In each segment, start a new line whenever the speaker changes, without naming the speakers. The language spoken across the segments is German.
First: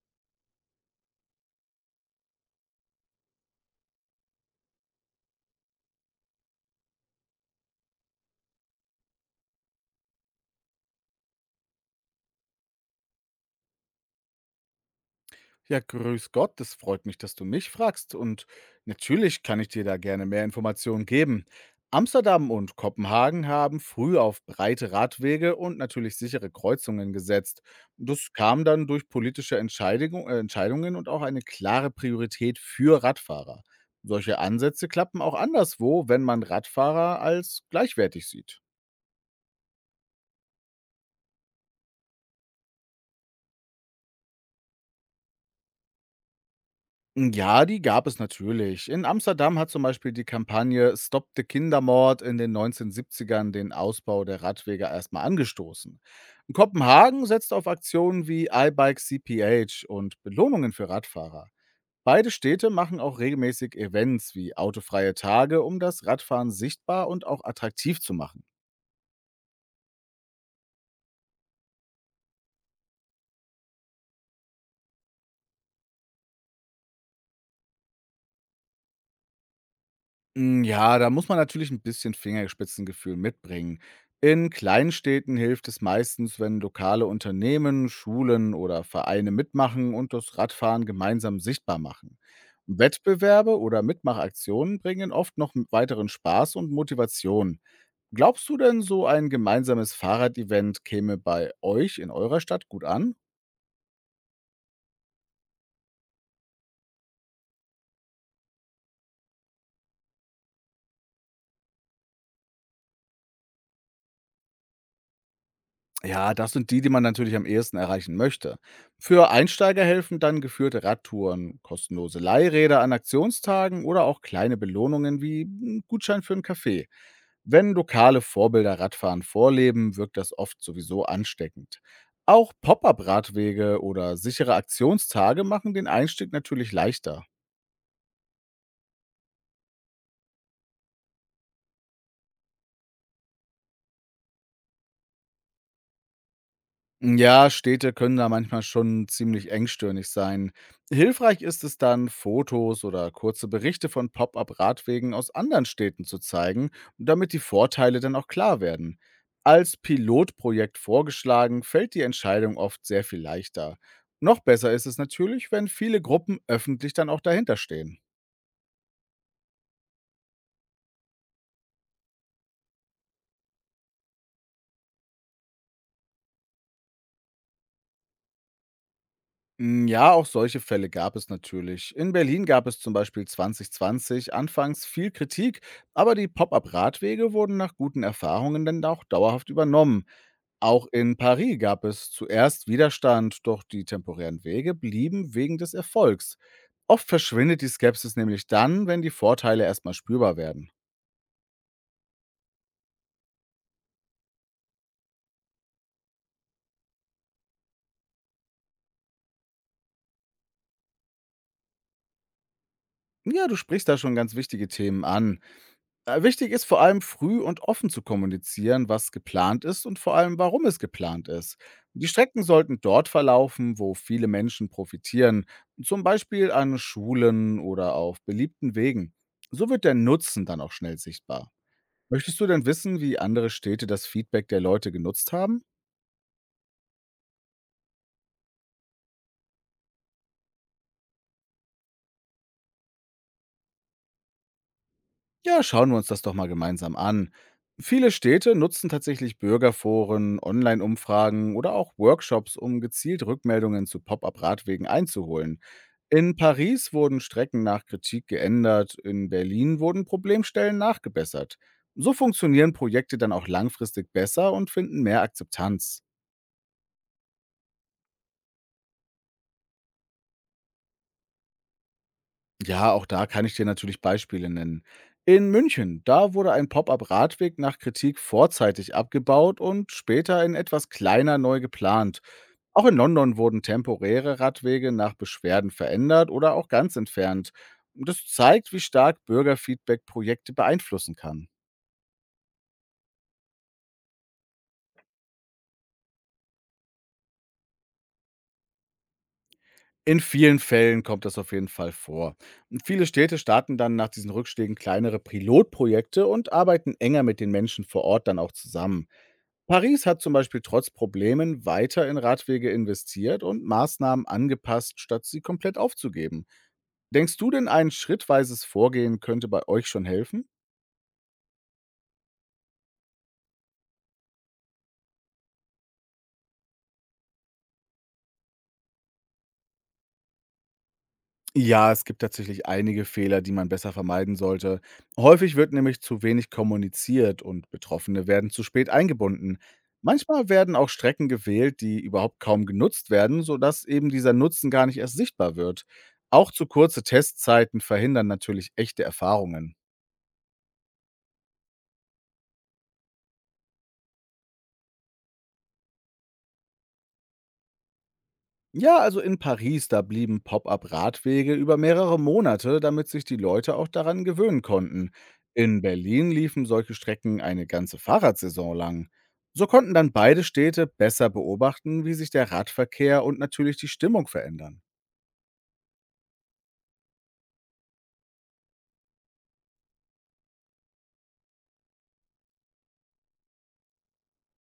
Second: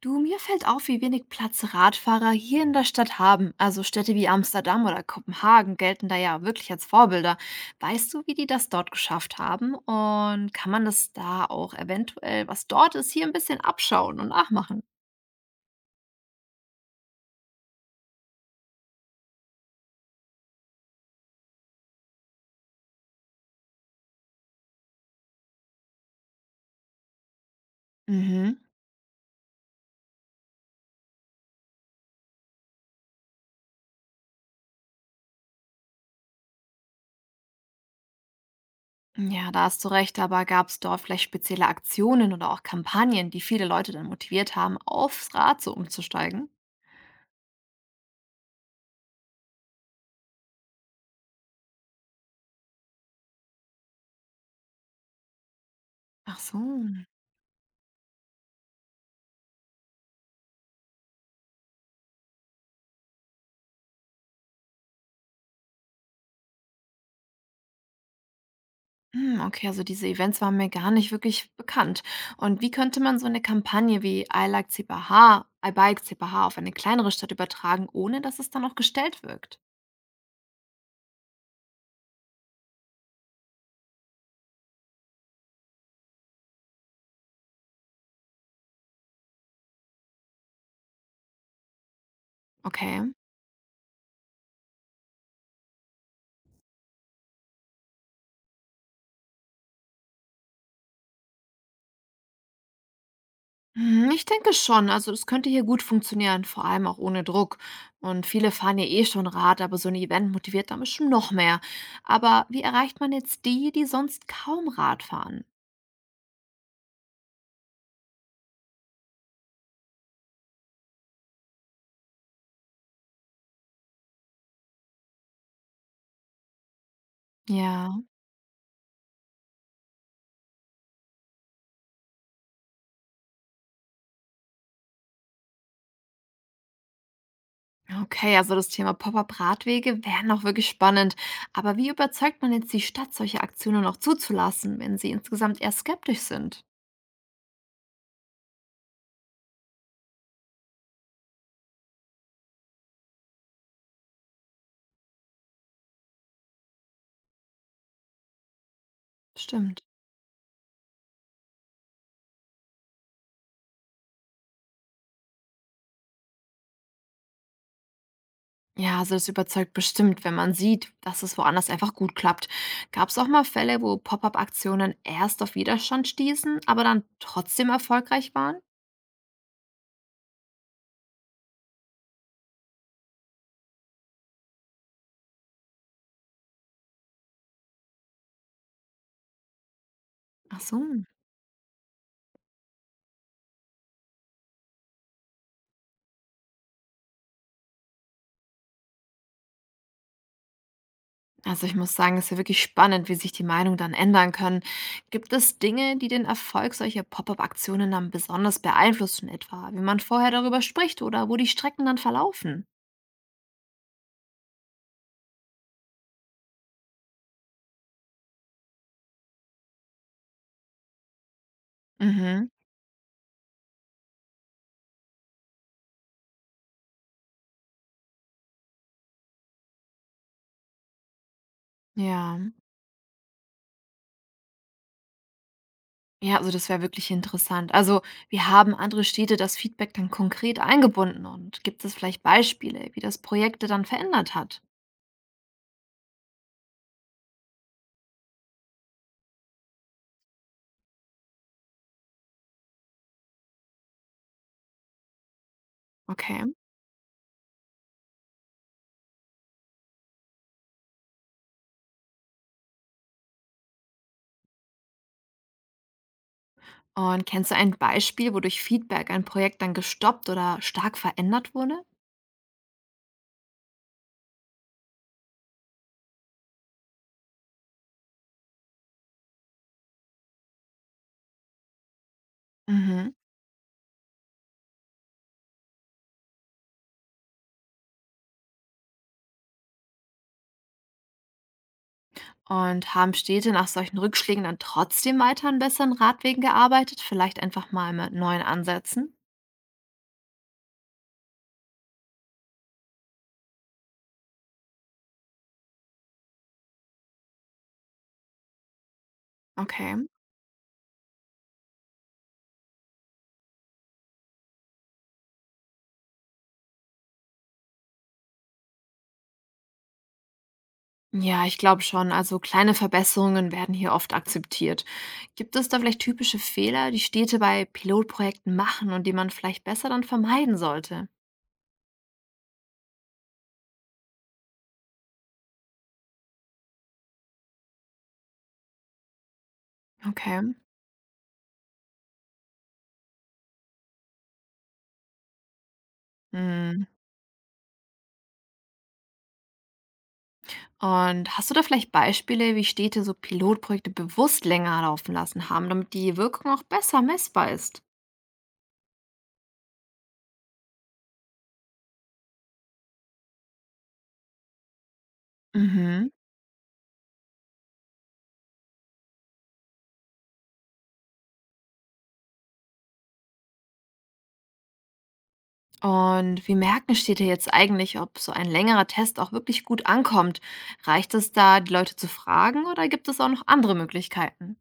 Du, mir fällt auf, wie wenig Platz Radfahrer hier in der Stadt haben. Also Städte wie Amsterdam oder Kopenhagen gelten da ja wirklich als Vorbilder. Weißt du, wie die das dort geschafft haben? Und kann man das da auch eventuell, was dort ist, hier ein bisschen abschauen und nachmachen?
Ja, grüß Gott, es freut mich, dass du mich fragst und natürlich kann ich dir da gerne mehr Informationen geben. Amsterdam und Kopenhagen haben früh auf breite Radwege und natürlich sichere Kreuzungen gesetzt. Das
Mhm.
kam dann durch politische Entscheidungen und auch eine klare Priorität für Radfahrer. Solche Ansätze klappen auch anderswo, wenn man Radfahrer als gleichwertig sieht.
Ja, da hast du recht, aber gab es dort vielleicht spezielle Aktionen oder auch Kampagnen, die viele Leute dann motiviert haben, aufs Rad so umzusteigen?
Hm, ja, die gab es natürlich. In Amsterdam hat zum Beispiel die Kampagne Stop the Kindermord in den 1970ern den Ausbau der Radwege erstmal angestoßen.
Ach so.
Kopenhagen setzt auf Aktionen wie iBike CPH und Belohnungen für Radfahrer. Beide Städte machen auch regelmäßig Events wie autofreie Tage, um das Radfahren sichtbar und auch attraktiv zu machen.
Hm, okay, also diese Events waren mir gar nicht wirklich bekannt. Und wie könnte man so eine Kampagne wie I like CPH, I bike CPH auf eine kleinere Stadt übertragen, ohne dass es dann auch gestellt wirkt?
Hm, ja, da muss man natürlich ein bisschen Fingerspitzengefühl mitbringen. In Kleinstädten hilft es meistens, wenn lokale Unternehmen, Schulen oder Vereine mitmachen und das Radfahren gemeinsam sichtbar machen.
Okay.
Wettbewerbe oder Mitmachaktionen bringen oft noch m weiteren Spaß und Motivation. Glaubst du denn, so ein gemeinsames Fahrrad-Event käme bei euch in eurer Stadt gut an?
Hm, ich denke schon. Also das könnte hier gut funktionieren, vor allem auch ohne Druck. Und viele fahren ja eh schon Rad, aber so ein Event motiviert dann bestimmt noch mehr. Aber wie erreicht man jetzt die, die sonst kaum Rad fahren?
Ja, das sind die, die man natürlich am ehesten erreichen möchte. Für Einsteiger helfen dann geführte Radtouren, kostenlose Leihräder an Aktionstagen oder auch kleine Belohnungen wie ein Gutschein für einen Kaffee. Wenn
Ja.
lokale Vorbilder Radfahren vorleben, wirkt das oft sowieso ansteckend. Auch Pop-up-Radwege oder sichere Aktionstage machen den Einstieg natürlich leichter.
Okay, also das Thema Pop-up-Radwege wäre noch wirklich spannend. Aber wie überzeugt man jetzt die Stadt, solche Aktionen auch zuzulassen, wenn sie insgesamt eher skeptisch sind?
Ja, Städte können da manchmal schon ziemlich engstirnig sein. Hilfreich ist es dann, Fotos oder kurze Berichte von Pop-up-Radwegen aus anderen Städten zu zeigen, damit die Vorteile dann auch klar werden. Als
Stimmt.
Pilotprojekt vorgeschlagen, fällt die Entscheidung oft sehr viel leichter. Noch besser ist es natürlich, wenn viele Gruppen öffentlich dann auch dahinter stehen.
Ja, also das überzeugt bestimmt, wenn man sieht, dass es woanders einfach gut klappt. Gab es auch mal Fälle, wo Pop-up-Aktionen erst auf Widerstand stießen, aber dann trotzdem erfolgreich waren?
Hm, ja, auch solche Fälle gab es natürlich. In Berlin gab es zum Beispiel 2020 anfangs viel Kritik, aber die Pop-up-Radwege wurden nach guten Erfahrungen dann auch dauerhaft übernommen.
Ach
Auch
so.
in Paris gab es zuerst Widerstand, doch die temporären Wege blieben wegen des Erfolgs. Oft verschwindet die Skepsis nämlich dann, wenn die Vorteile erstmal spürbar werden.
Also ich muss sagen, es ist ja wirklich spannend, wie sich die Meinung dann ändern können. Gibt es Dinge, die den Erfolg solcher Pop-up-Aktionen dann besonders beeinflussen, etwa wie man vorher darüber spricht oder wo die Strecken dann verlaufen?
Ja, du sprichst da schon ganz wichtige Themen an. Wichtig ist vor allem früh und offen zu kommunizieren, was geplant ist und vor allem, warum es geplant ist. Die Strecken
Mhm,
sollten dort verlaufen, wo viele Menschen profitieren, zum Beispiel an Schulen oder auf beliebten Wegen. So wird der Nutzen dann auch schnell sichtbar.
ja.
Möchtest du denn wissen, wie andere Städte das Feedback der Leute genutzt haben?
Ja, also das wäre wirklich interessant. Also, wie haben andere Städte das Feedback dann konkret eingebunden und gibt es vielleicht Beispiele, wie das Projekte dann verändert hat?
Ja, schauen wir uns das doch mal gemeinsam an. Viele Städte nutzen tatsächlich Bürgerforen, Online-Umfragen oder auch Workshops, um gezielt Rückmeldungen zu Pop-up-Radwegen einzuholen. In
Okay.
Paris wurden Strecken nach Kritik geändert, in Berlin wurden Problemstellen nachgebessert. So funktionieren Projekte dann auch langfristig besser und finden mehr Akzeptanz.
Und kennst du ein Beispiel, wodurch Feedback ein Projekt dann gestoppt oder stark verändert wurde?
Ja, auch da kann ich dir natürlich Beispiele nennen. In München, da wurde ein Pop-up-Radweg nach Kritik vorzeitig abgebaut und später in etwas kleiner neu geplant. Auch in
Mhm.
London wurden temporäre Radwege nach Beschwerden verändert oder auch ganz entfernt. Das zeigt, wie stark Bürgerfeedback Projekte beeinflussen kann.
Und haben Städte nach solchen Rückschlägen dann trotzdem weiter an besseren Radwegen gearbeitet? Vielleicht einfach mal mit neuen Ansätzen?
In vielen Fällen kommt das auf jeden Fall vor. Und viele Städte starten dann nach diesen Rückschlägen kleinere Pilotprojekte und arbeiten enger mit den Menschen vor Ort dann auch zusammen.
Okay.
Paris hat zum Beispiel trotz Problemen weiter in Radwege investiert und Maßnahmen angepasst, statt sie komplett aufzugeben. Denkst du denn, ein schrittweises Vorgehen könnte bei euch schon helfen?
Ja, ich glaube schon. Also kleine Verbesserungen werden hier oft akzeptiert. Gibt es da vielleicht typische Fehler, die Städte bei Pilotprojekten machen und die man vielleicht besser dann vermeiden sollte?
Ja, es gibt tatsächlich einige Fehler, die man besser vermeiden sollte. Häufig wird nämlich zu wenig kommuniziert und Betroffene werden zu spät eingebunden. Manchmal
Okay.
werden auch Strecken gewählt, die überhaupt kaum genutzt werden, sodass eben dieser Nutzen gar nicht erst sichtbar wird. Auch zu
Hm.
kurze Testzeiten verhindern natürlich echte Erfahrungen.
Und hast du da vielleicht Beispiele, wie Städte so Pilotprojekte bewusst länger laufen lassen haben, damit die Wirkung auch besser messbar ist?
Ja, also in Paris, da blieben Pop-up-Radwege über mehrere Monate, damit sich die Leute auch daran gewöhnen konnten. In
Mhm.
Berlin liefen solche Strecken eine ganze Fahrradsaison lang. So konnten dann beide Städte besser beobachten, wie sich der Radverkehr und natürlich die Stimmung verändern.
Und wie merken steht ja jetzt eigentlich, ob so ein längerer Test auch wirklich gut ankommt? Reicht es da, die Leute zu fragen oder gibt es auch noch andere Möglichkeiten?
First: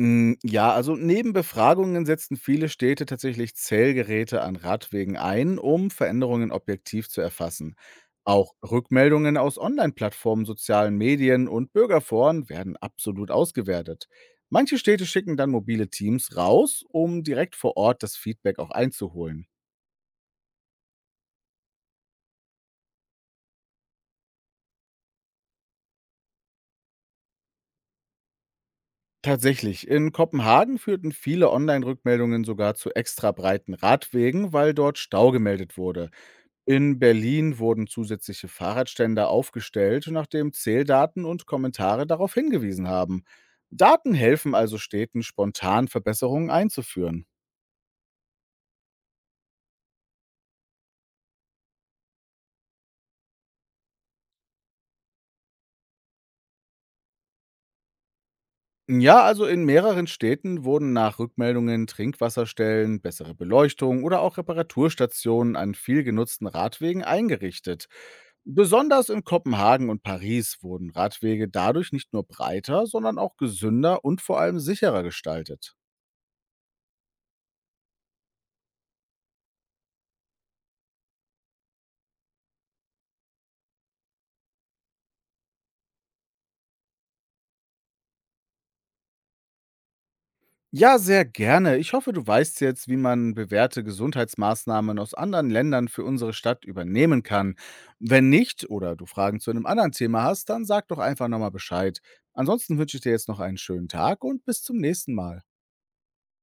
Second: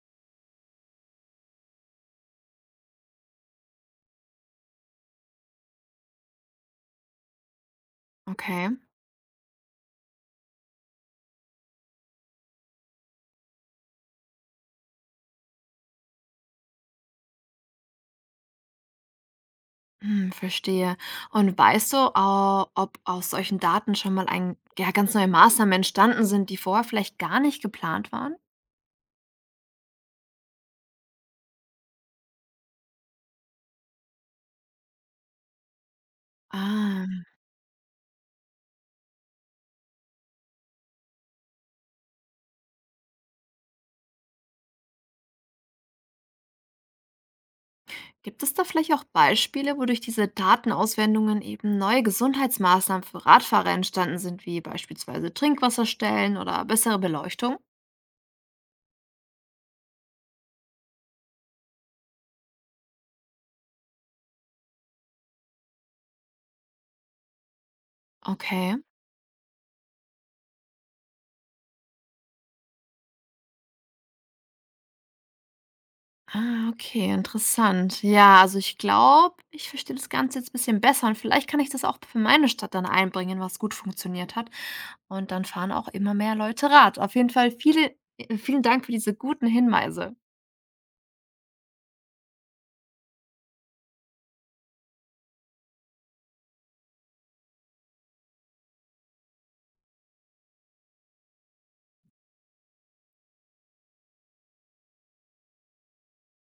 Hm, ja, also neben Befragungen setzten viele Städte tatsächlich Zählgeräte an Radwegen ein, um Veränderungen objektiv zu erfassen. Auch
Okay,
Rückmeldungen aus Online-Plattformen, sozialen Medien und Bürgerforen werden absolut ausgewertet. Manche Städte schicken dann mobile Teams raus, um direkt vor Ort das Feedback auch einzuholen.
hm, verstehe. Und weißt du, ob aus solchen Daten schon mal ein, ja, ganz neue Maßnahmen entstanden sind, die vorher vielleicht gar nicht geplant waren?
Tatsächlich, in Kopenhagen führten viele Online-Rückmeldungen sogar zu extra breiten Radwegen, weil dort Stau gemeldet wurde. In
Ah,
Berlin wurden zusätzliche Fahrradständer aufgestellt, nachdem Zähldaten und Kommentare darauf hingewiesen haben. Daten helfen also Städten, spontan Verbesserungen einzuführen.
gibt es da vielleicht auch Beispiele, wodurch diese Datenauswendungen eben neue Gesundheitsmaßnahmen für Radfahrer entstanden sind, wie beispielsweise Trinkwasserstellen oder bessere Beleuchtung?
Ja, also in mehreren Städten wurden nach Rückmeldungen Trinkwasserstellen, bessere Beleuchtung oder auch Reparaturstationen an viel genutzten Radwegen eingerichtet.
Okay.
Besonders in Kopenhagen und Paris wurden Radwege dadurch nicht nur breiter, sondern auch gesünder und vor allem sicherer gestaltet.
Ah, okay, interessant. Ja, also ich glaube, ich verstehe das Ganze jetzt ein bisschen besser und vielleicht kann ich das auch für meine Stadt dann einbringen, was gut funktioniert hat. Und dann fahren auch immer mehr Leute Rad. Auf jeden Fall viele, vielen Dank für diese guten Hinweise.
Ja, sehr gerne. Ich hoffe, du weißt jetzt, wie man bewährte Gesundheitsmaßnahmen aus anderen Ländern für unsere Stadt übernehmen kann. Wenn nicht oder du Fragen zu einem anderen Thema hast, dann sag doch einfach nochmal Bescheid. Ansonsten wünsche ich dir jetzt noch einen schönen Tag und bis zum nächsten Mal.